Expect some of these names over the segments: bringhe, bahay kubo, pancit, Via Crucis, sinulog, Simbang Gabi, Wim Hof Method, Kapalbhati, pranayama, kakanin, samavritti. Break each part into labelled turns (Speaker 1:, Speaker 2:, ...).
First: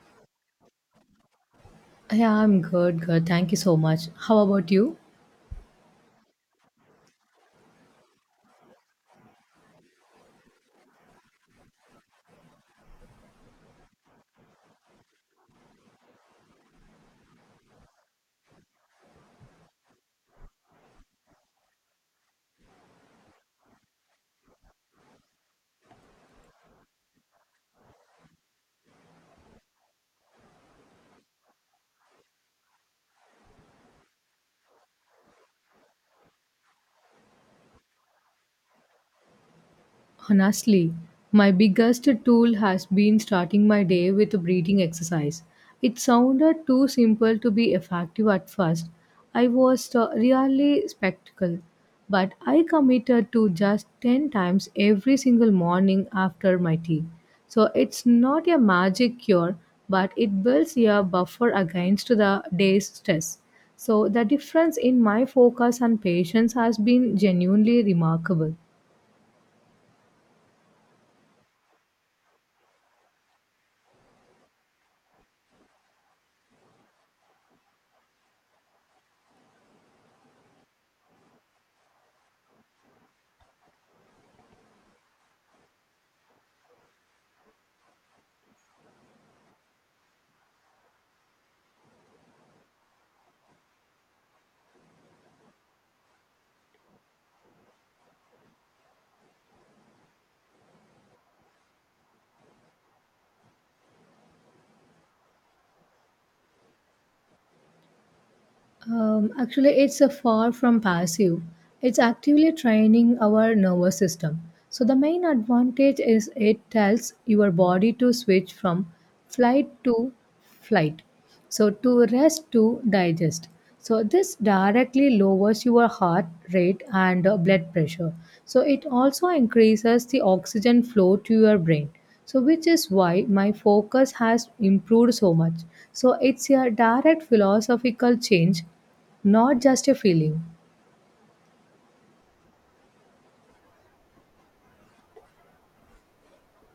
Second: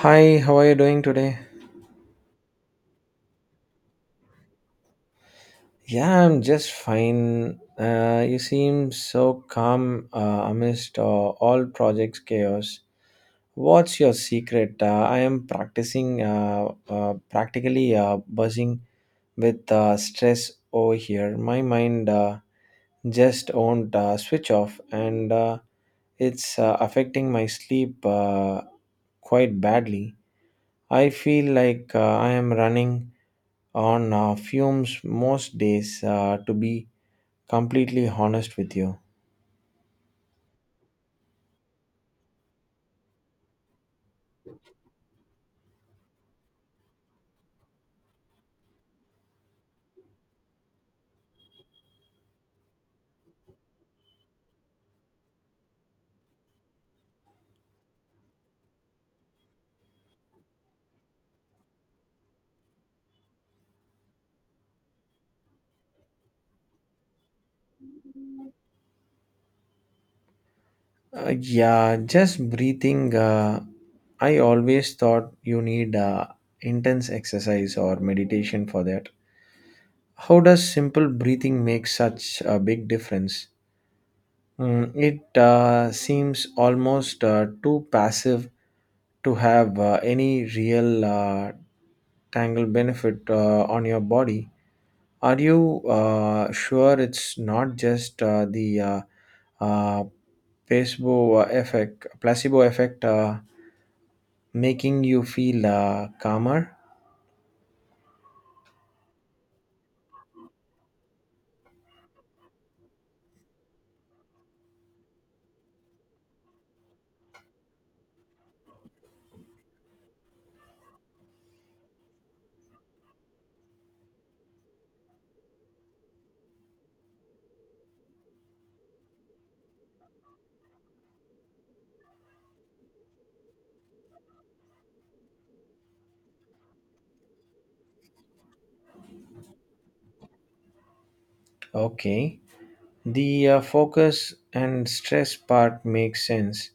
Speaker 1: Hi, how are you doing today?
Speaker 2: Yeah, I'm good, good. Thank you so much. How about you?
Speaker 1: Yeah, I'm just fine. You seem so calm amidst all projects chaos. What's your secret? I am practicing, practically buzzing with stress over here. My mind just won't switch off, and it's affecting my sleep quite badly. I feel like I am running on fumes most days, to be completely honest with you.
Speaker 2: Honestly, my biggest tool has been starting my day with a breathing exercise. It sounded too simple to be effective at first. I was really skeptical, but I committed to just 10 times every single morning after my tea. So it's not a magic cure, but it builds a buffer against the day's stress. So the difference in my focus and patience has been genuinely remarkable.
Speaker 1: Yeah, just breathing. I always thought you need intense exercise or meditation for that. How does simple breathing make such a big difference? Mm, it seems almost too passive to have any real tangle benefit on your body. Are you sure it's not just the uh, placebo effect making you feel calmer?
Speaker 2: Actually, it's a far from passive. It's actively training our nervous system. So the main advantage is it tells your body to switch from flight to flight. So to rest to digest. So this directly lowers your heart rate and blood pressure. So it also increases the oxygen flow to your brain, so which is why my focus has improved so much. So it's a direct philosophical change, not just a feeling.
Speaker 1: Okay. The focus and stress part makes sense.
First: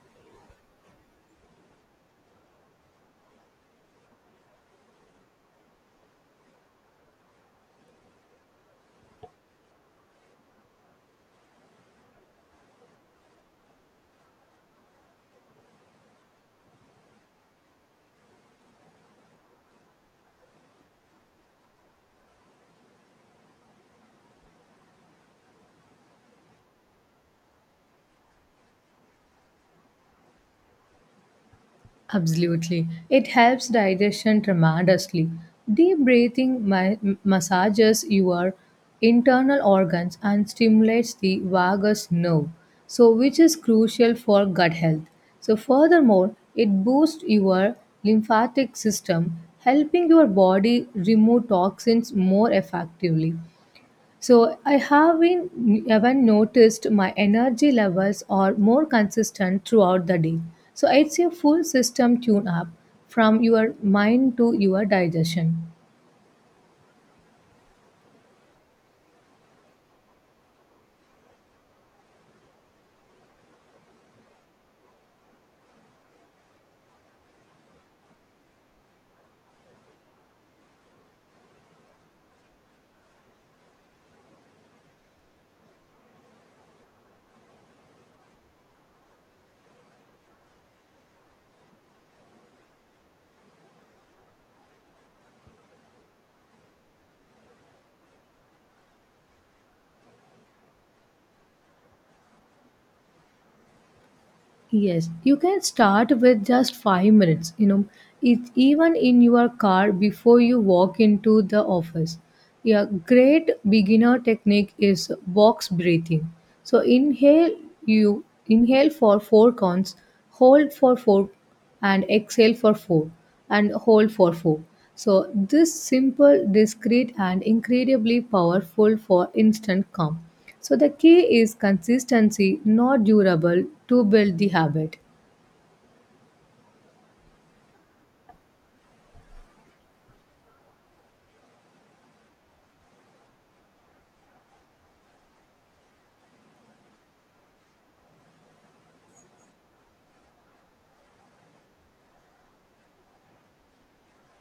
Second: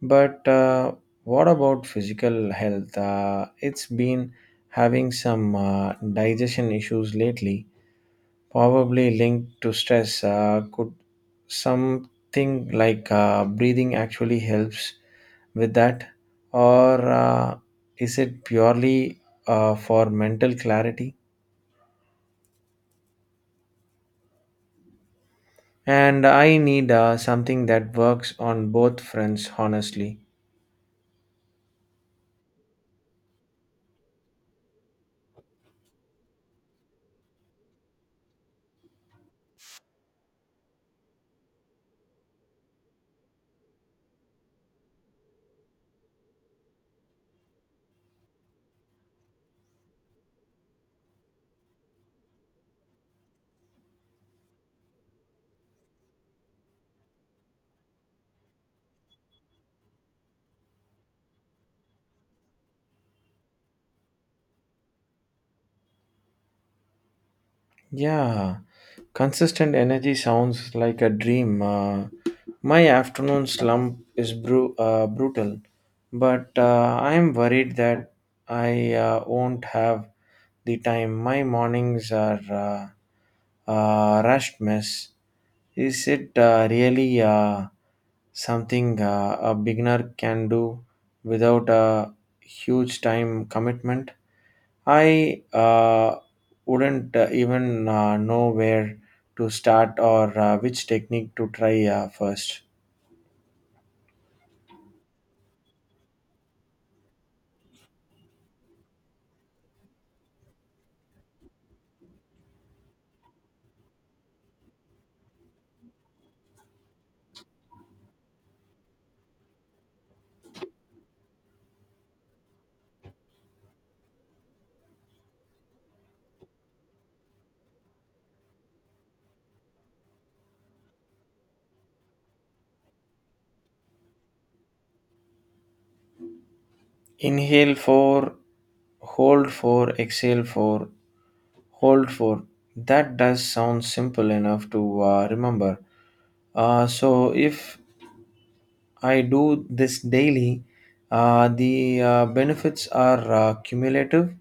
Speaker 1: But what about physical health? It's been having some digestion issues lately. Probably linked to stress. Could something like breathing actually helps with that, or is it purely for mental clarity? And I need something that works on both fronts, honestly.
Speaker 2: Absolutely. It helps digestion tremendously. Deep breathing massages your internal organs and stimulates the vagus nerve, so which is crucial for gut health. So furthermore, it boosts your lymphatic system, helping your body remove toxins more effectively. So I have been even noticed my energy levels are more consistent throughout the day. So it's a full system tune up from your mind to your digestion.
Speaker 1: Yeah. Consistent energy sounds like a dream. My afternoon slump is brutal, but I am worried that I won't have the time. My mornings are rushed mess. Is it really something a beginner can do without a huge time commitment? I wouldn't even know where to start or which technique to try first.
Speaker 2: Yes, you can start with just 5 minutes, you know, it, even in your car before you walk into the office. A great beginner technique is box breathing. So inhale you inhale for 4 counts, hold for 4 and exhale for 4 and hold for 4. So, this simple, discreet, and incredibly powerful for instant calm. So, the key is consistency, not durable, to build the habit.
Speaker 1: Inhale 4, hold 4, exhale 4, hold 4. That does sound simple enough to remember. So if I do this daily, the benefits are cumulative.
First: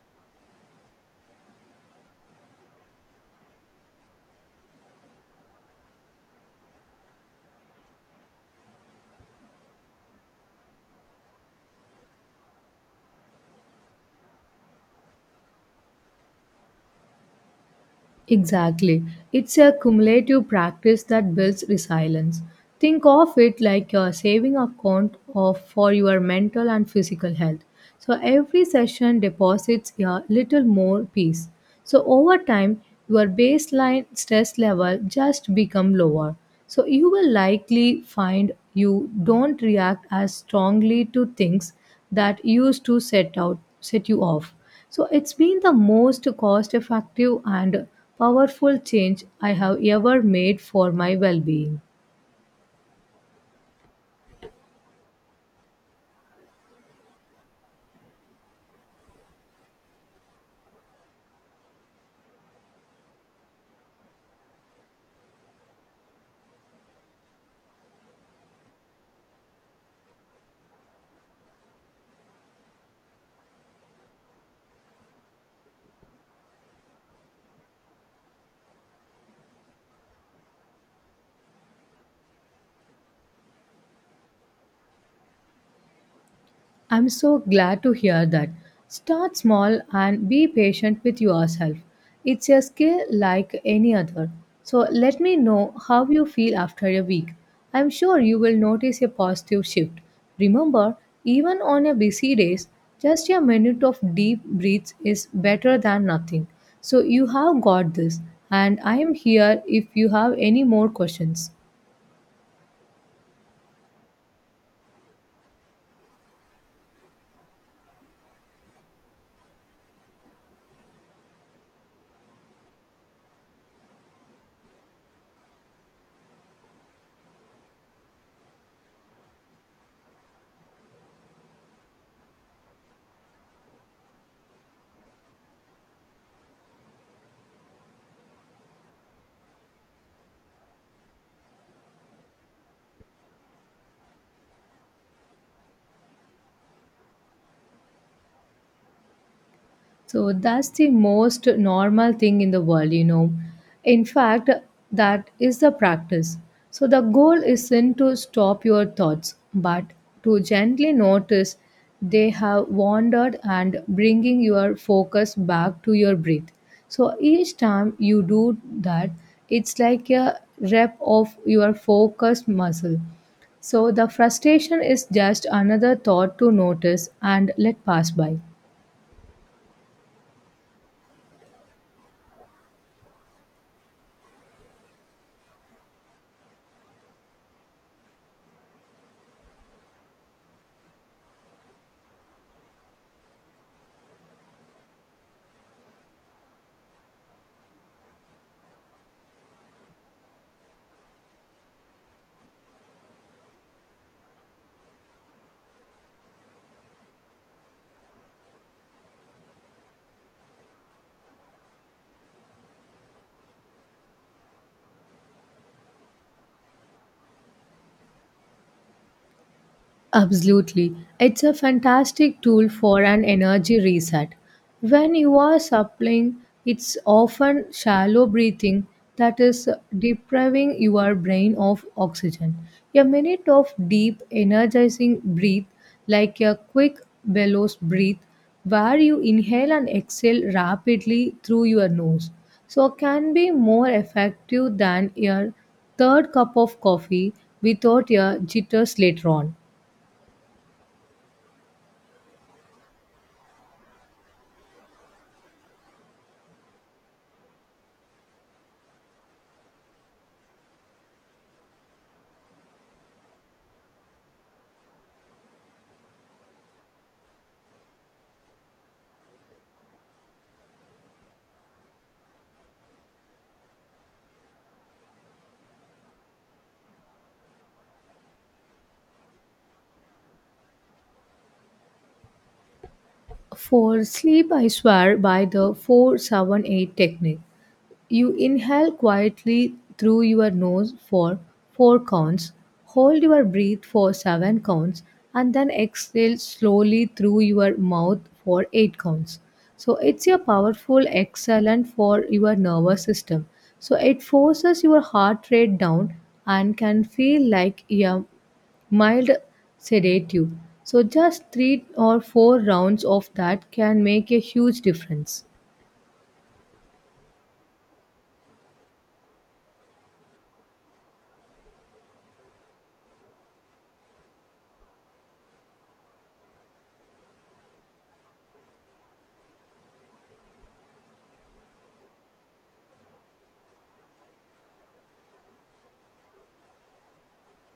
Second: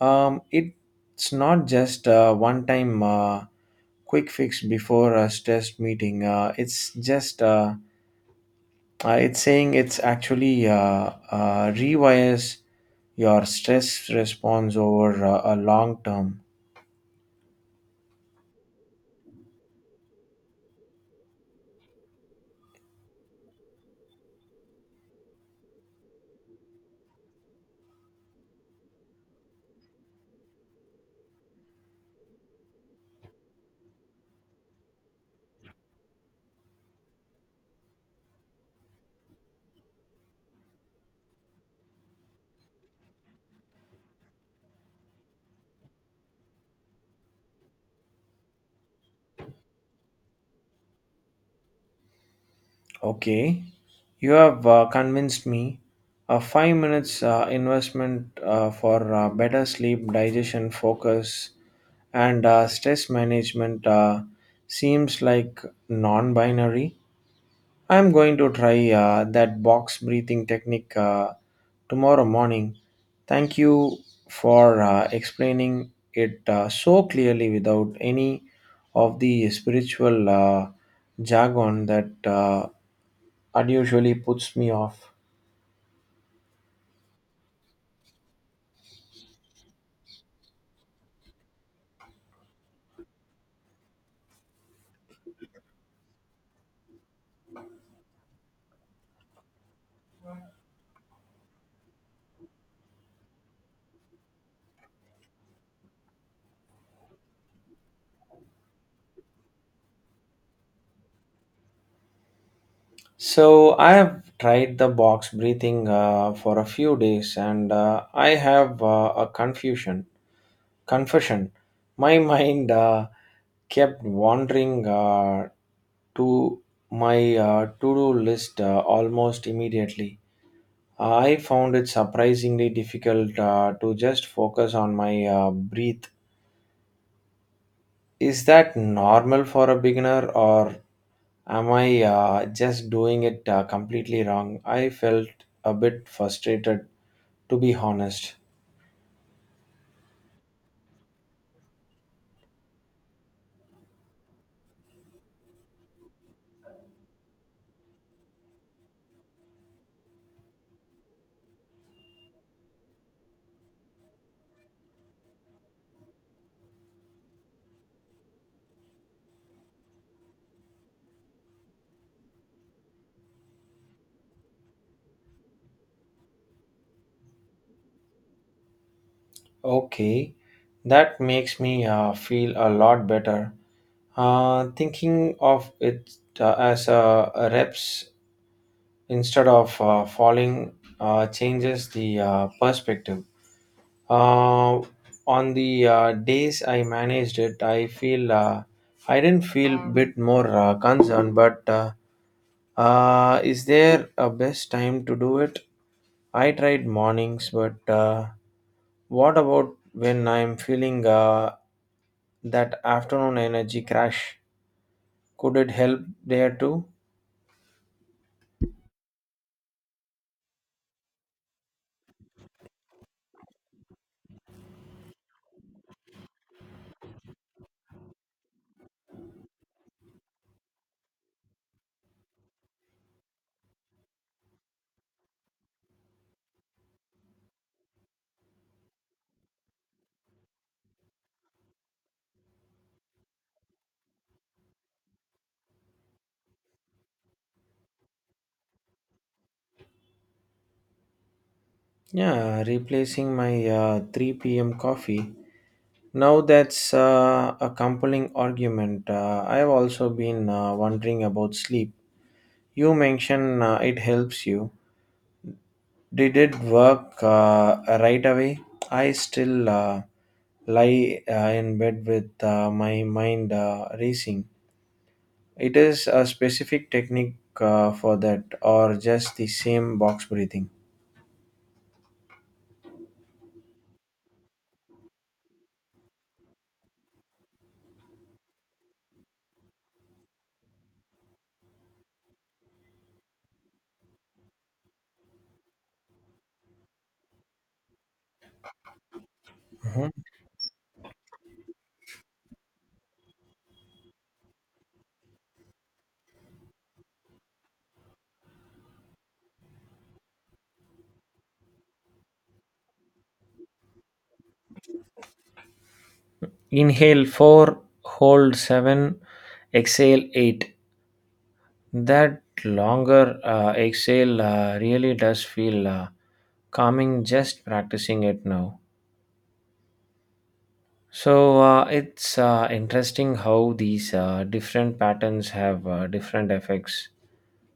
Speaker 1: It's not just a one time quick fix before a stress meeting. It's just, it's saying it's actually rewires your stress response over a long term.
Speaker 2: Exactly. It's a cumulative practice that builds resilience. Think of it like your saving account of for your mental and physical health. So every session deposits a little more peace. So over time, your baseline stress level just become lower. So you will likely find you don't react as strongly to things that used to set you off. So it's been the most cost effective and powerful change I have ever made for my well being.
Speaker 1: Okay, you have convinced me. A 5 minutes investment for better sleep, digestion, focus, and stress management seems like non binary. I'm going to try that box breathing technique tomorrow morning. Thank you for explaining it so clearly without any of the spiritual jargon that unusually puts me off.
Speaker 2: I'm so glad to hear that. Start small and be patient with yourself. It's a skill like any other. So let me know how you feel after a week. I'm sure you will notice a positive shift. Remember, even on a busy days, just a minute of deep breaths is better than nothing. So you have got this, and I am here if you have any more questions.
Speaker 1: So I have tried the box breathing for a few days, and I have a confusion confession. My mind kept wandering to my to-do list almost immediately. I found it surprisingly difficult to just focus on my breath. Is that normal for a beginner, or am I just doing it completely wrong? I felt a bit frustrated, to be honest.
Speaker 2: So that's the most normal thing in the world, you know. In fact, that is the practice. So the goal isn't to stop your thoughts, but to gently notice they have wandered and bringing your focus back to your breath. So each time you do that, it's like a rep of your focus muscle. So the frustration is just another thought to notice and let pass by.
Speaker 1: Okay, that makes me feel a lot better. Thinking of it as a reps instead of falling changes the perspective. Uh, on the days I managed it, I didn't feel bit more concerned. But is there a best time to do it? I tried mornings, but what about when I'm feeling that afternoon energy crash? Could it help there too?
Speaker 2: Absolutely. It's a fantastic tool for an energy reset. When you are supplying, it's often shallow breathing that is depriving your brain of oxygen. A minute of deep, energizing breath, like a quick bellows breath, where you inhale and exhale rapidly through your nose, so can be more effective than your third cup of coffee without your jitters later on.
Speaker 1: Yeah, replacing my 3 p.m. coffee. Now that's a compelling argument. I've also been wondering about sleep. You mentioned it helps you. Did it work right away? I still lie in bed with my mind racing. It is a specific technique for that, or just the same box breathing.
Speaker 2: For sleep, I swear by the 478 technique. You inhale quietly through your nose for 4 counts, hold your breath for 7 counts, and then exhale slowly through your mouth for 8 counts. So
Speaker 1: Mhm.
Speaker 2: it's a powerful exhalant for your nervous system. So it forces your heart rate down and can feel like a mild sedative. So just 3 or 4 rounds of that can make a huge difference.
Speaker 1: Inhale 4, hold 7, exhale 8. That longer exhale really does feel calming just practicing it now. So it's interesting how these different patterns have different effects.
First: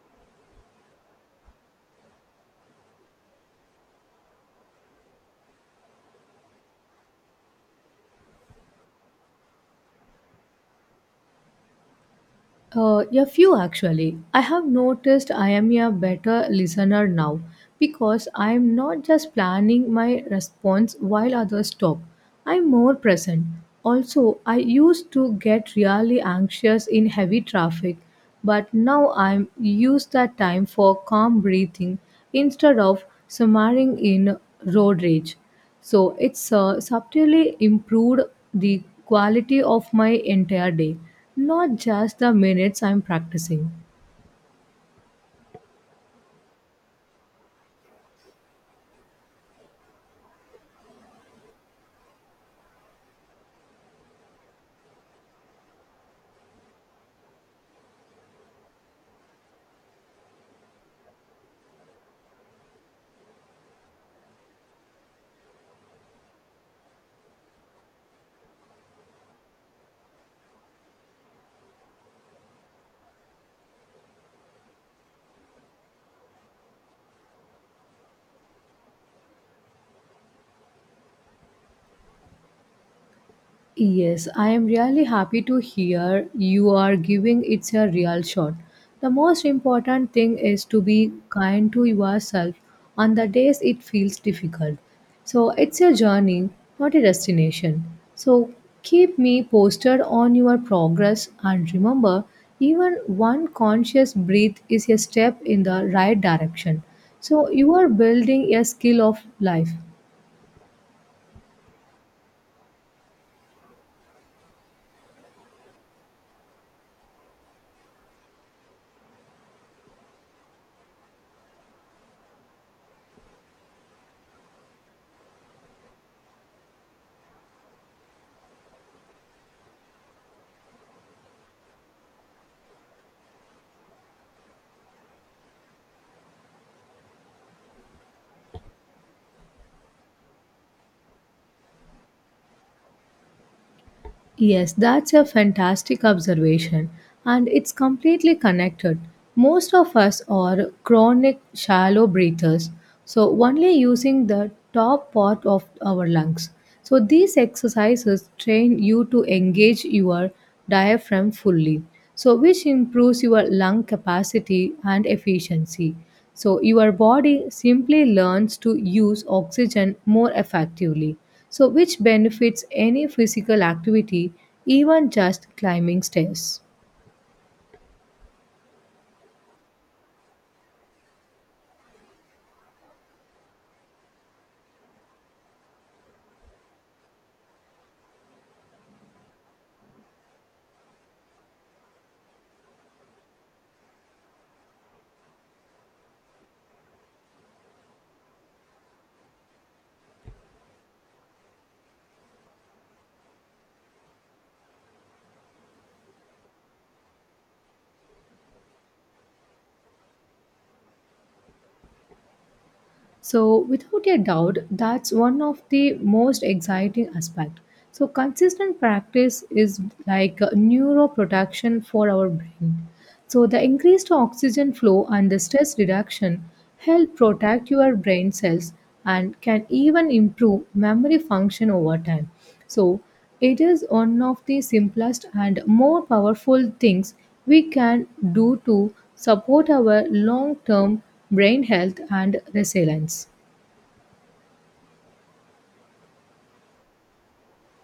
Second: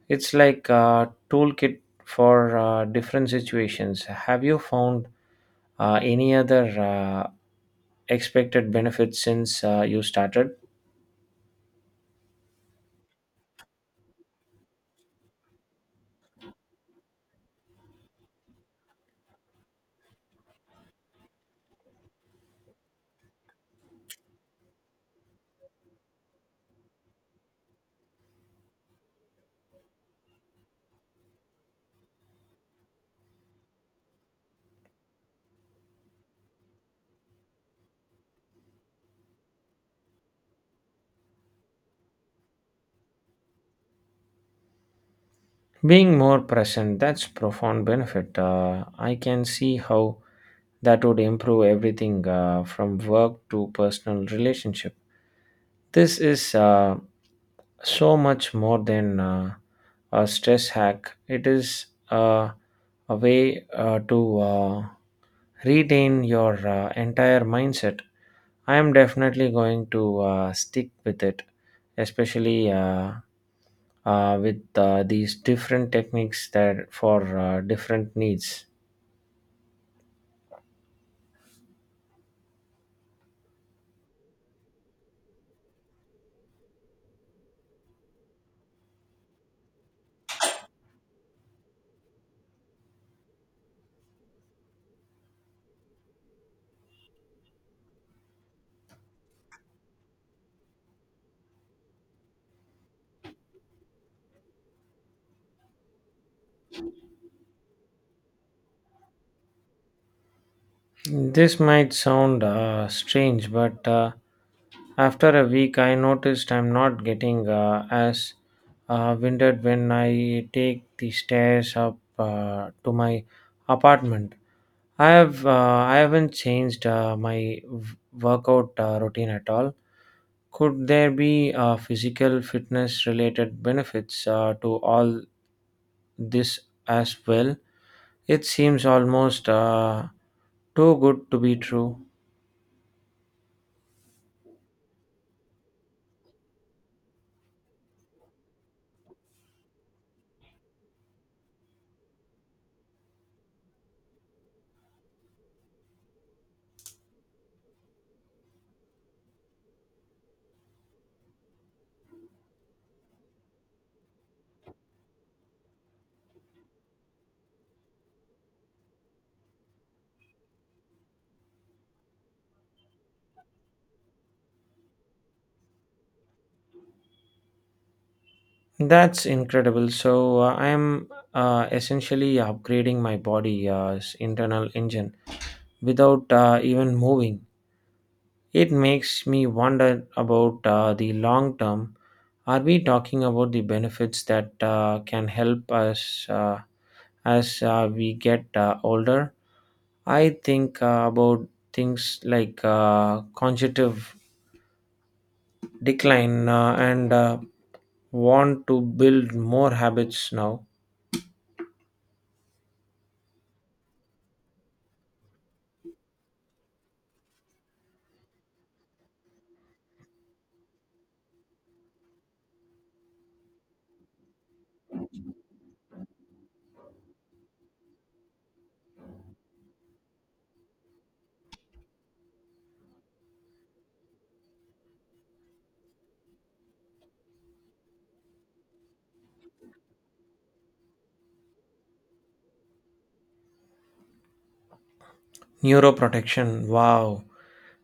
Speaker 1: It's like a toolkit for different situations. Have you found any other expected benefits since you started?
Speaker 2: A few actually. I have noticed I am a better listener now because I am not just planning my response while others talk. I am more present. Also, I used to get really anxious in heavy traffic, but now I use that time for calm breathing instead of simmering in road rage. So it's subtly improved the quality of my entire day, not just the minutes I'm practicing.
Speaker 1: Being more present, that's profound benefit. I can see how that would improve everything from work to personal relationship. This is so much more than a stress hack. It is a way to retain your entire mindset. I am definitely going to stick with it, especially with these different techniques that for different needs.
Speaker 2: Yes, I am really happy to hear you are giving it a real shot. The most important thing is to be kind to yourself on the days it feels difficult. So it's a journey, not a destination. So keep me posted on your progress and remember, even one conscious breath is a step in the right direction. So you are building a skill of life.
Speaker 1: This might sound strange, but after a week, I noticed I'm not getting as winded when I take the stairs up to my apartment. I have uh, I haven't changed my workout routine at all. Could there be physical fitness related benefits to all this as well? It seems almost too good to be true.
Speaker 2: Yes, that's a fantastic observation, and it's completely connected. Most of us are chronic shallow breathers, so only using the top part of our lungs. So, these exercises train you to engage your diaphragm fully, so which improves your lung capacity and efficiency, so your body simply learns to use oxygen more effectively, so which benefits any physical activity, even just climbing stairs.
Speaker 1: That's incredible. So I am essentially upgrading my body internal engine without even moving. It makes me wonder about the long term. Are we talking about the benefits that can help us as we get older? I think about things like cognitive decline and want to build more habits now.
Speaker 2: So, without a doubt, that's one of the most exciting aspect. So, consistent practice is like a neuroprotection for our brain. So, the increased oxygen flow and the stress reduction help protect your brain cells and can even improve memory function over time. So, it is one of the simplest and more powerful things we can do to support our long term brain health and resilience.
Speaker 1: Neuroprotection, wow.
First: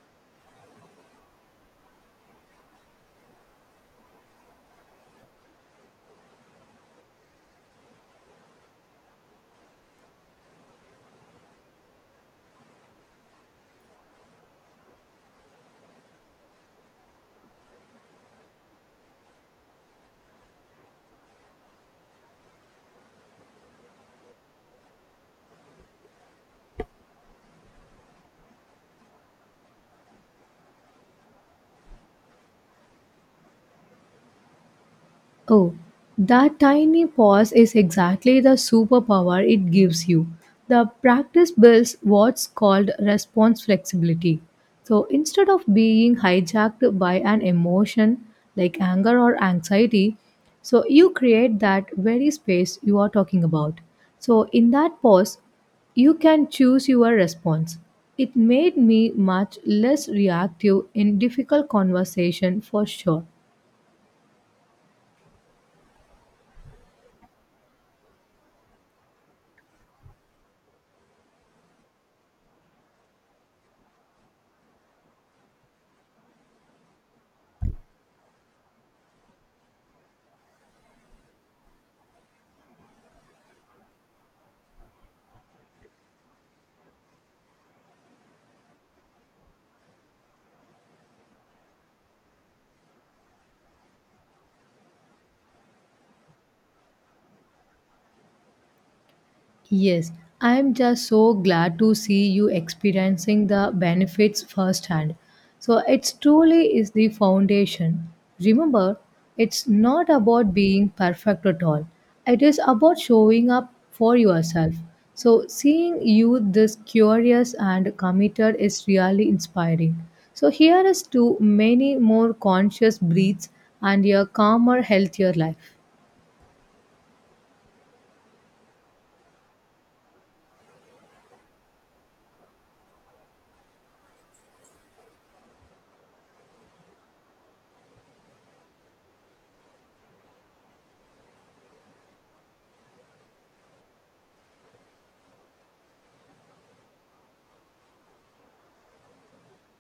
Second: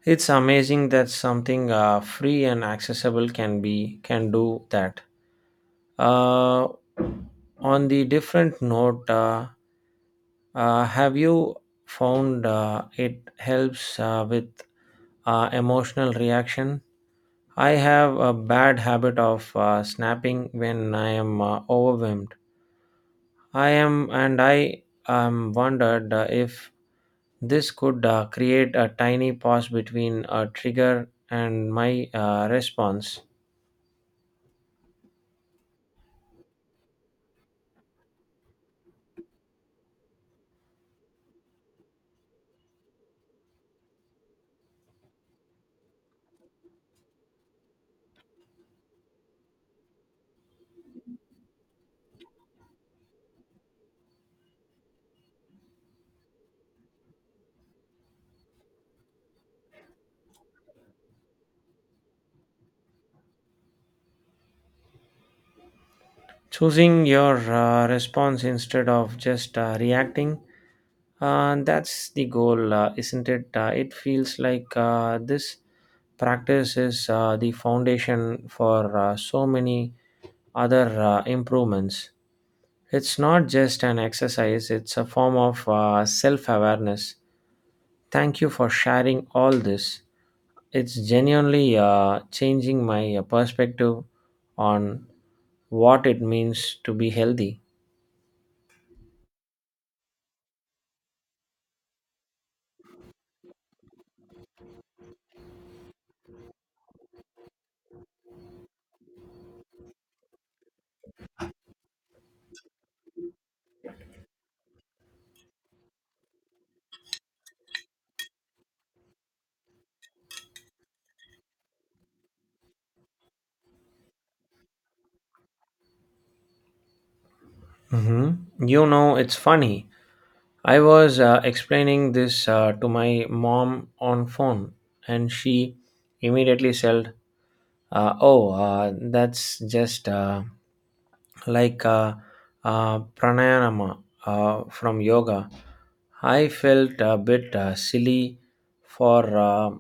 Speaker 1: It's amazing that something free and accessible can do that. Uh, on the different note, have you found it helps with emotional reaction? I have a bad habit of snapping when I am overwhelmed. And I am wondered if this could create a tiny pause between a trigger and my response.
Speaker 2: Oh, that tiny pause is exactly the superpower it gives you. The practice builds what's called response flexibility. So instead of being hijacked by an emotion like anger or anxiety, so you create that very space you are talking about. So in that pause, you can choose your response. It made me much less reactive in difficult conversation for sure.
Speaker 1: Choosing your response instead of just reacting. That's the goal, isn't it? It feels like this practice is the foundation for so many other improvements. It's not just an exercise, it's a form of self awareness. Thank you for sharing all this. It's genuinely changing my perspective on what it means to be healthy.
Speaker 2: Yes, I'm just so glad to see you experiencing the benefits firsthand. So it's truly is the foundation. Remember, it's not about being perfect at all. It is about showing up for yourself. So seeing you this curious and committed is really inspiring. So here is to many more conscious breaths and a calmer, healthier life.
Speaker 1: Mhm. You know, it's funny. I was explaining this to my mom on phone, and she immediately said, "Oh, that's just like pranayama from yoga." I felt a bit silly for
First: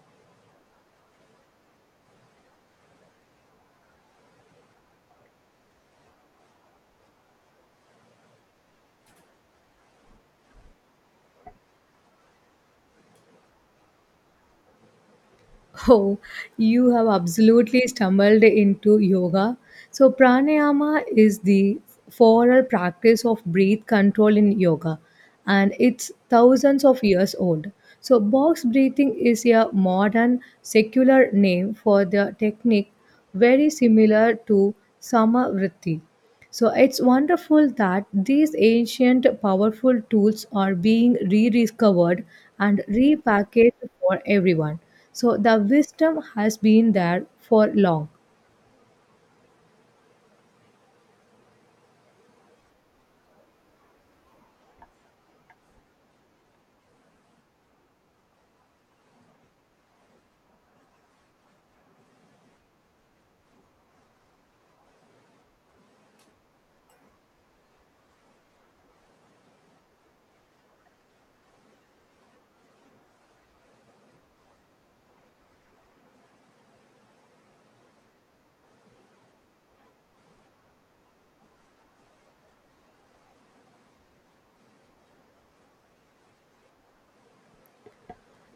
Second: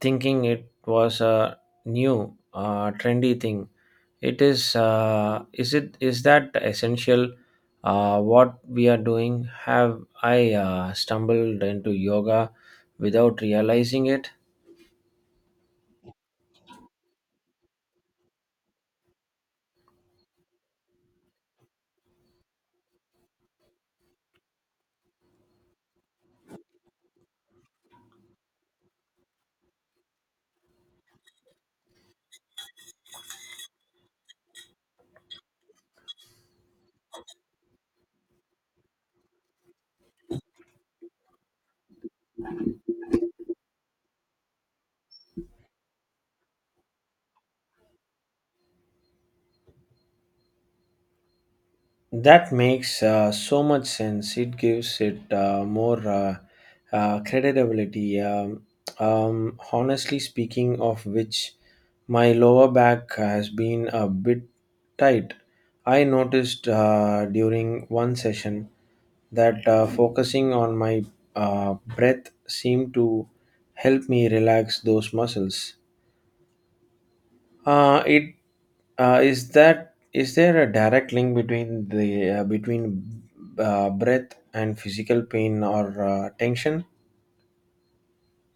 Speaker 1: thinking it was a new trendy thing. It is uh, is it is that essential what we are doing? Have I stumbled into yoga without realizing it?
Speaker 2: Oh, you have absolutely stumbled into yoga. So, pranayama is the formal practice of breath control in yoga, and it's thousands of years old. So, box breathing is a modern secular name for the technique very similar to samavritti. So it's wonderful that these ancient powerful tools are being rediscovered and repackaged for everyone. So the wisdom has been there for long.
Speaker 1: That makes so much sense. It gives it more credibility. Honestly speaking, of which my lower back has been a bit tight. I noticed during one session that focusing on my breath seemed to help me relax those muscles. It is that is there a direct link between the between breath and physical pain or tension?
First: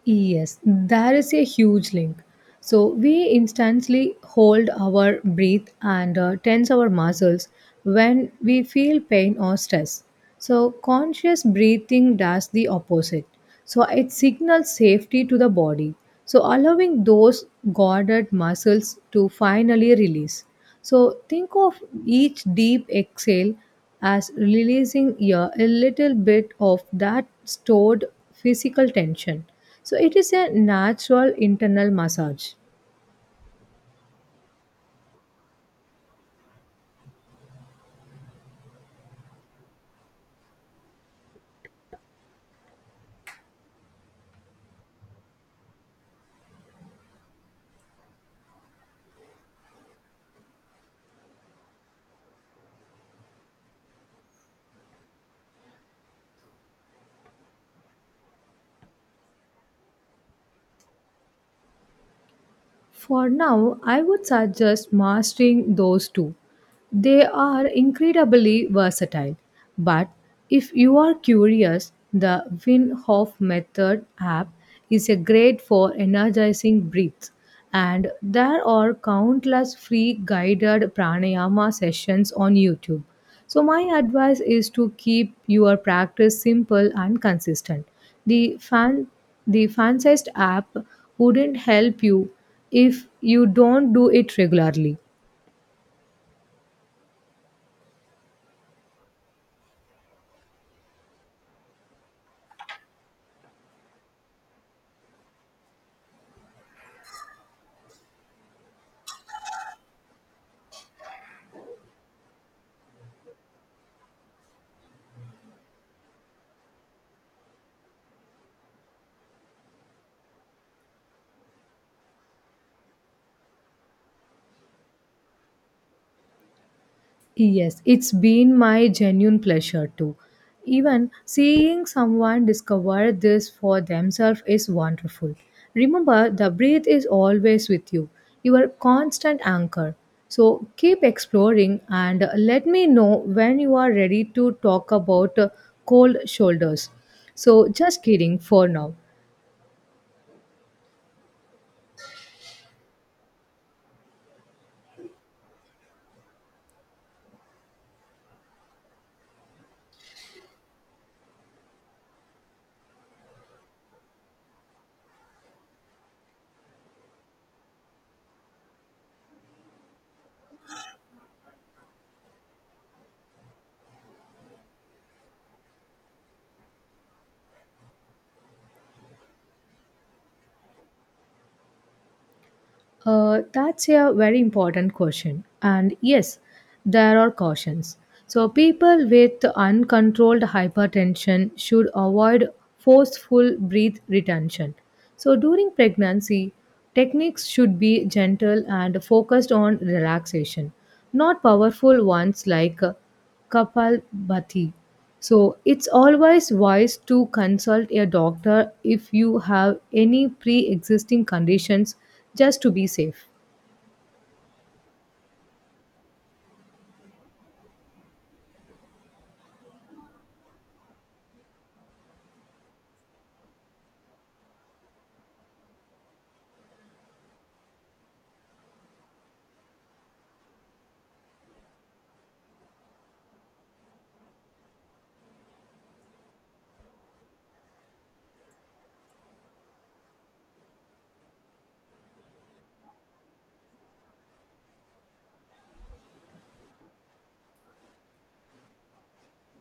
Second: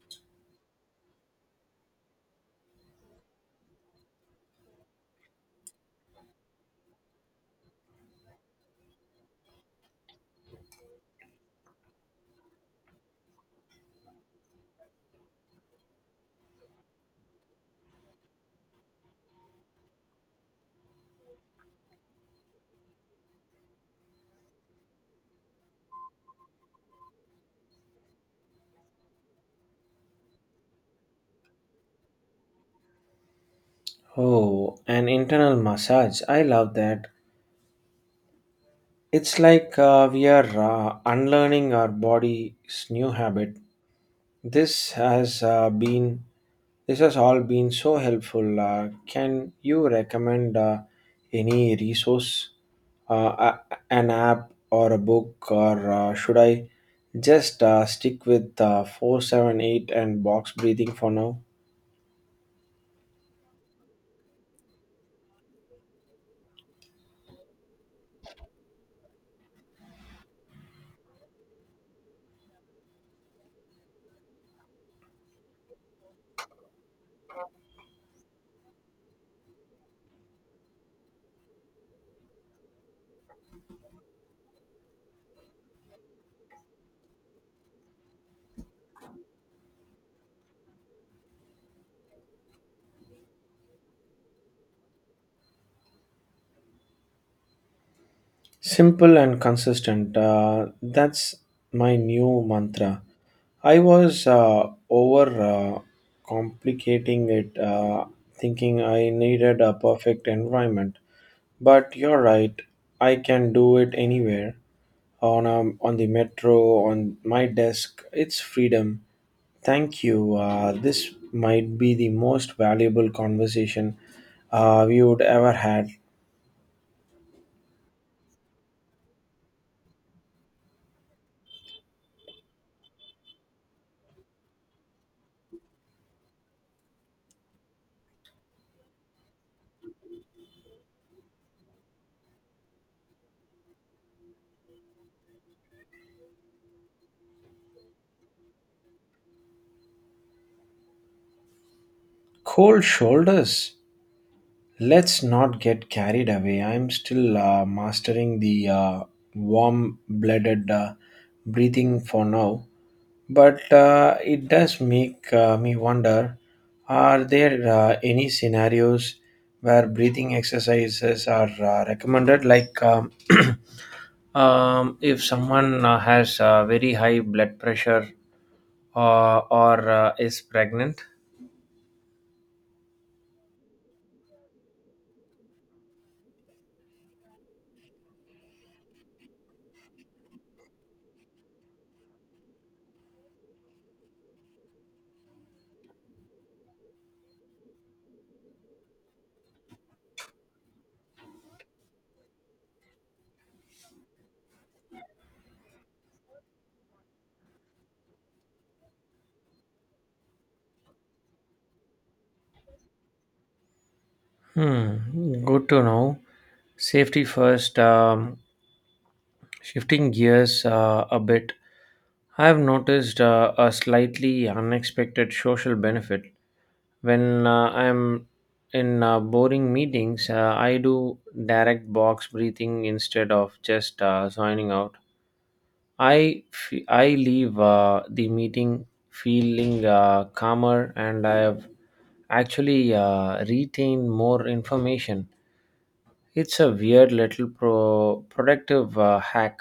Speaker 2: Yes, there is a huge link. So we instantly hold our breath and tense our muscles when we feel pain or stress. So conscious breathing does the opposite. So it signals safety to the body. So allowing those guarded muscles to finally release. So think of each deep exhale as releasing, yeah, a little bit of that stored physical tension. So it is a natural internal massage.
Speaker 1: Oh, an internal massage. I love that. It's like we are unlearning our body's new habit. This has uh, been this has all been so helpful. Can you recommend any resource? uh, a- an app or a book, or should I just stick with 478 and box breathing for now?
Speaker 2: For now, I would suggest mastering those two. They are incredibly versatile. But if you are curious, the Wim Hof Method app is a great for energizing breaths. And there are countless free guided pranayama sessions on YouTube. So, my advice is to keep your practice simple and consistent. The fan the fancist app wouldn't help you if you don't do it regularly.
Speaker 1: Simple and consistent. That's my new mantra. I was over complicating it, thinking I needed a perfect environment. But you're right, I can do it anywhere on the metro, on my desk. It's freedom. Thank you. This might be the most valuable conversation we would ever had.
Speaker 2: Yes, it's been my genuine pleasure too. Even seeing someone discover this for themselves is wonderful. Remember, the breath is always with you, your constant anchor. So keep exploring and let me know when you are ready to talk about cold shoulders. So, just kidding for now.
Speaker 1: Cold shoulders. Let's not get carried away. I'm still mastering the warm blooded breathing for now, but it does make me wonder, are there any scenarios where breathing exercises are recommended? Like if someone has very high blood pressure or is pregnant?
Speaker 2: That's a very important question. And yes, there are cautions. So, people with uncontrolled hypertension should avoid forceful breath retention. So, during pregnancy, techniques should be gentle and focused on relaxation, not powerful ones like Kapalbhati. So it's always wise to consult a doctor if you have any pre existing conditions just to be safe.
Speaker 1: Hmm, good to know. Safety first. Shifting gears a bit, I have noticed a slightly unexpected social benefit. When I'm in boring meetings, I do direct box breathing instead of just signing out. I leave the meeting feeling calmer and I have actually retained more information. It's a weird little productive hack.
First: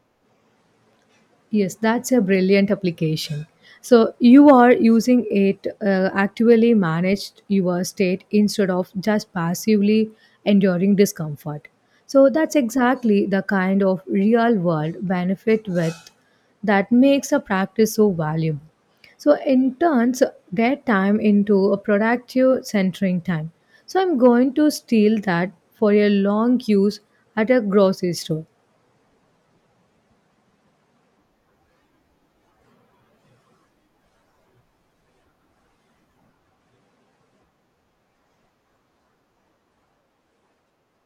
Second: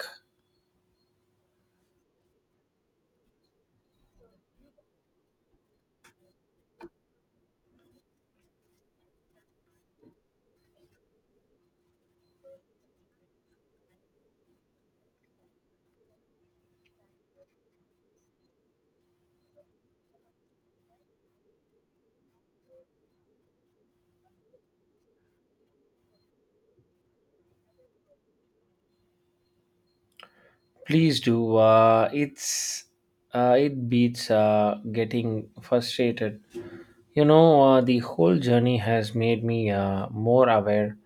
Speaker 2: Yes, that's a brilliant application. So you are using it actively managed your state instead of just passively enduring discomfort. So that's exactly the kind of real world benefit with that makes a practice so valuable. So in turns their time into a productive centering time. So I'm going to steal that for a long use at a grocery store.
Speaker 1: Please do. It beats getting frustrated. You know, the whole journey has made me more aware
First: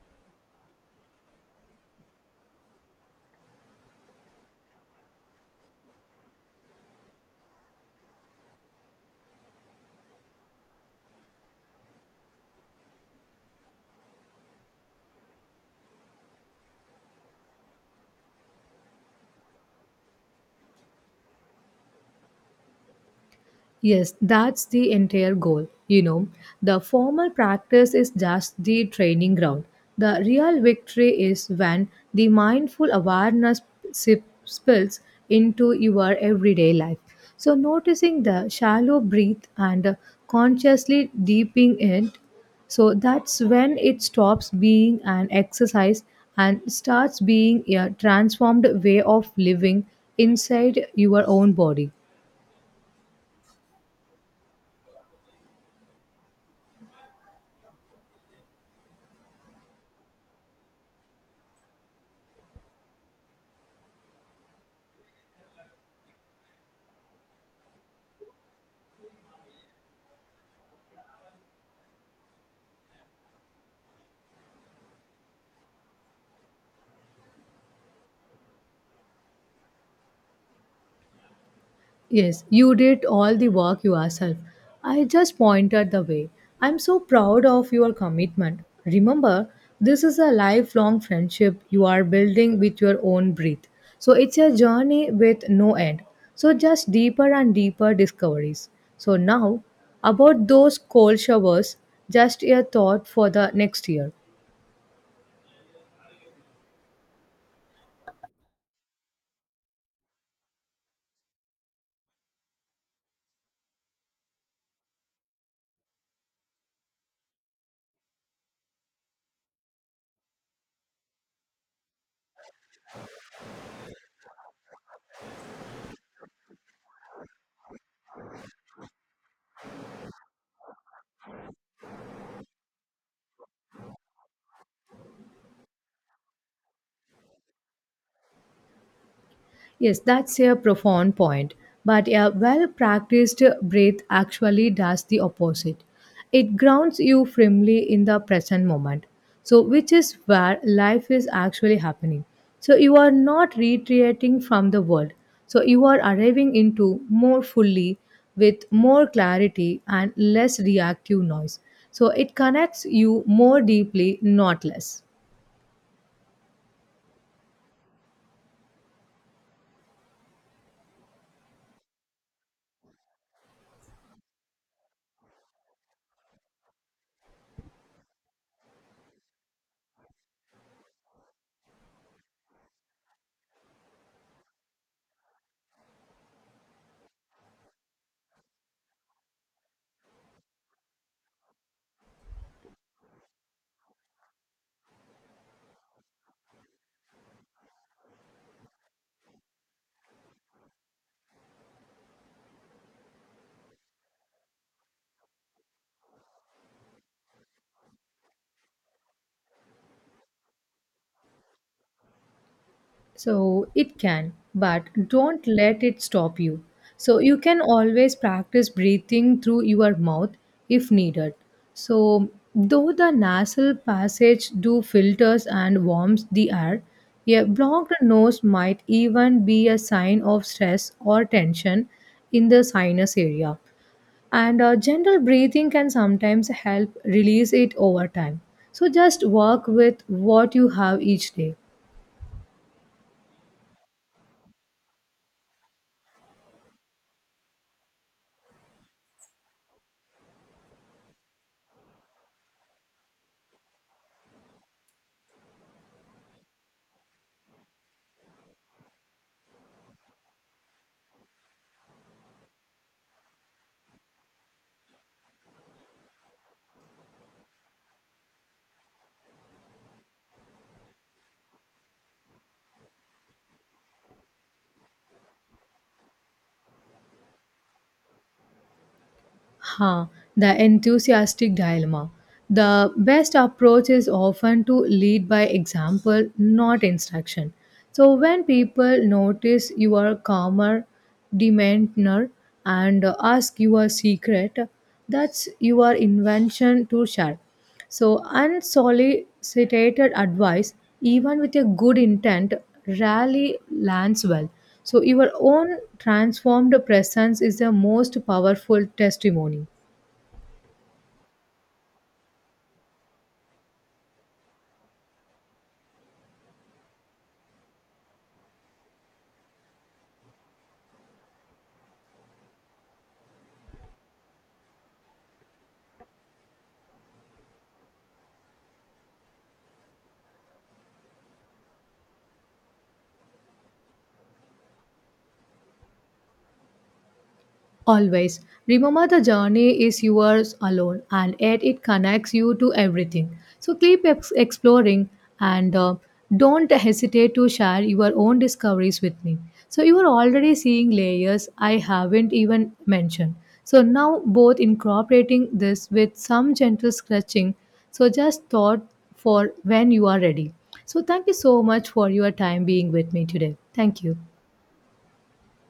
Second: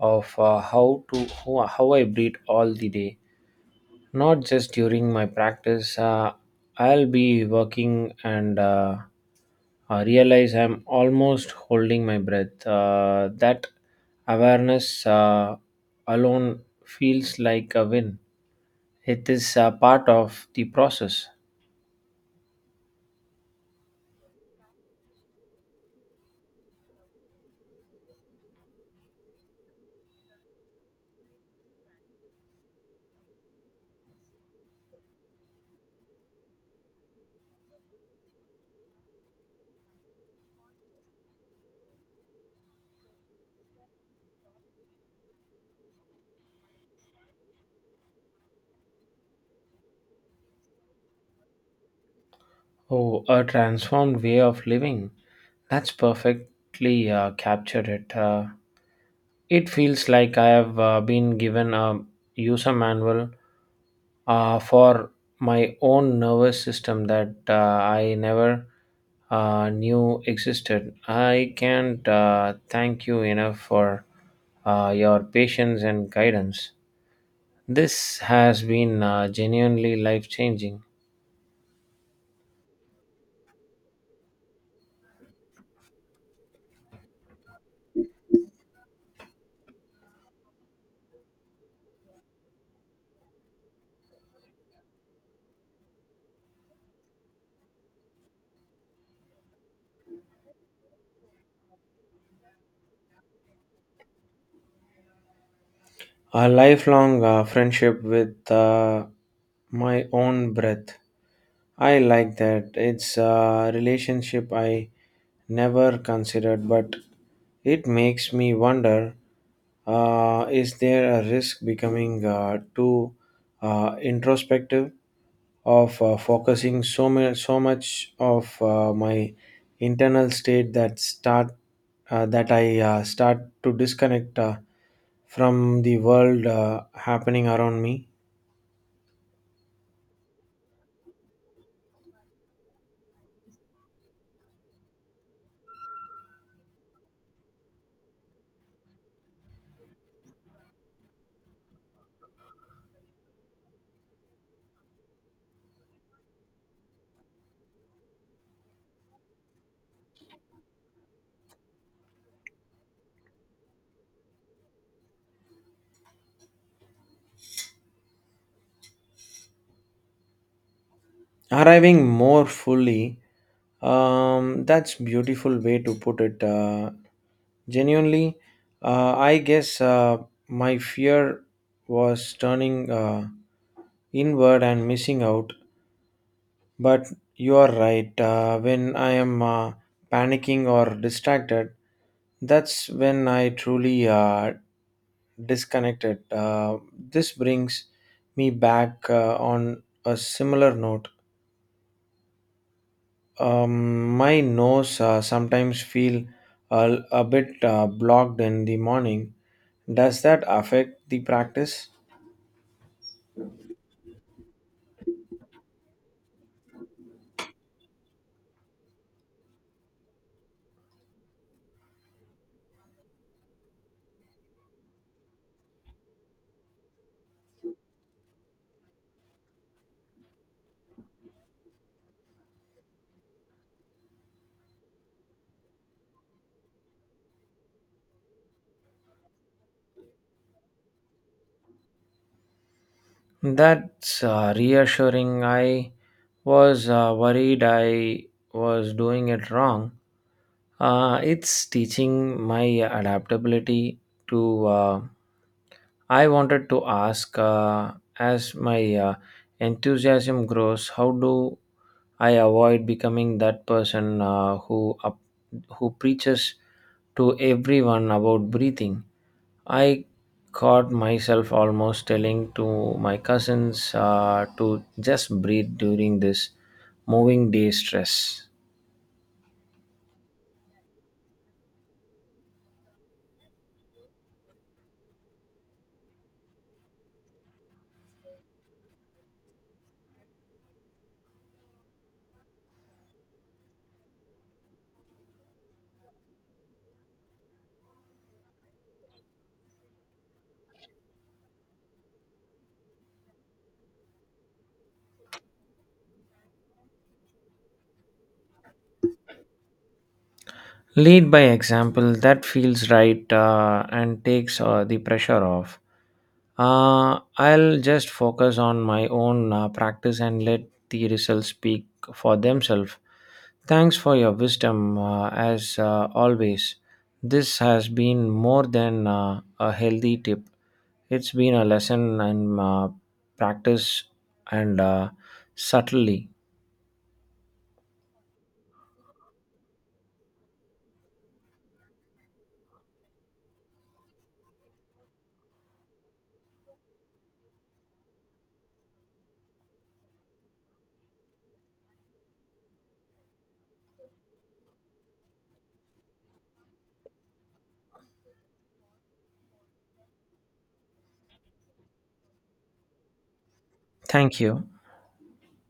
Speaker 1: of how I breathe all the day. Not just during my practice. I'll be working and I realize I'm almost holding my breath. That awareness alone feels like a win. It is part of the process.
Speaker 2: Yes, that's the entire goal. You know, the formal practice is just the training ground. The real victory is when the mindful awareness spills into your everyday life. So, noticing the shallow breath and consciously deeping it, so that's when it stops being an exercise and starts being a transformed way of living inside your own body.
Speaker 1: Oh, a transformed way of living. That's perfectly captured it. It feels like I have been given a user manual for my own nervous system that I never knew existed. I can't thank you enough for your patience and guidance. This has been genuinely life changing.
Speaker 2: Yes, you did all the work yourself. I just pointed the way. I'm so proud of your commitment. Remember, this is a lifelong friendship you are building with your own breath. So it's a journey with no end. So just deeper and deeper discoveries. So now, about those cold showers, just a thought for the next year.
Speaker 1: A lifelong friendship with my own breath. I like that. It's a relationship I never considered, but it makes me wonder, is there a risk becoming too introspective of focusing so, so much of my internal state that I start to disconnect from the world happening around me?
Speaker 2: Yes, that's a profound point. But a well practiced breath actually does the opposite. It grounds you firmly in the present moment. So, which is where life is actually happening. So, you are not retreating from the world. So, you are arriving into more fully with more clarity and less reactive noise. So, it connects you more deeply, not less.
Speaker 1: Arriving more fully, that's beautiful way to put it genuinely. I guess my fear was turning inward and missing out. But you are right, when I am panicking or distracted, that's when I truly disconnected. This brings me back on a similar note. My nose sometimes feel a bit blocked in the morning. Does that affect the practice?
Speaker 2: So it can, but don't let it stop you. So you can always practice breathing through your mouth if needed. So though the nasal passage do filters and warms the air, a blocked nose might even be a sign of stress or tension in the sinus area. And gentle breathing can sometimes help release it over time. So just work with what you have each day.
Speaker 1: That's reassuring. I was worried I was doing it wrong. It's teaching my adaptability to. I wanted to ask as my enthusiasm grows, how do I avoid becoming that person who preaches to everyone about breathing? I caught myself almost telling to my cousins to just breathe during this moving day stress.
Speaker 2: Huh, the enthusiastic dilemma. The best approach is often to lead by example, not instruction. So, when people notice you are calmer, demeanor, and ask your secret, that's your invention to share. So, unsolicited advice, even with a good intent, rarely lands well. So, your own transformed presence is the most powerful testimony.
Speaker 1: Lead by example, that feels right and takes the pressure off. I'll just focus on my own practice and let the results speak for themselves. Thanks for your wisdom, as always. This has been more than a healthy tip. It's been a lesson and practice and subtlety.
Speaker 2: Always. Remember the journey is yours alone, and yet it connects you to everything. So keep exploring and don't hesitate to share your own discoveries with me. So you are already seeing layers I haven't even mentioned. So now both incorporating this with some gentle scratching. So just thought for when you are ready. So thank you so much for your time being with me today. Thank you.
Speaker 1: Thank you.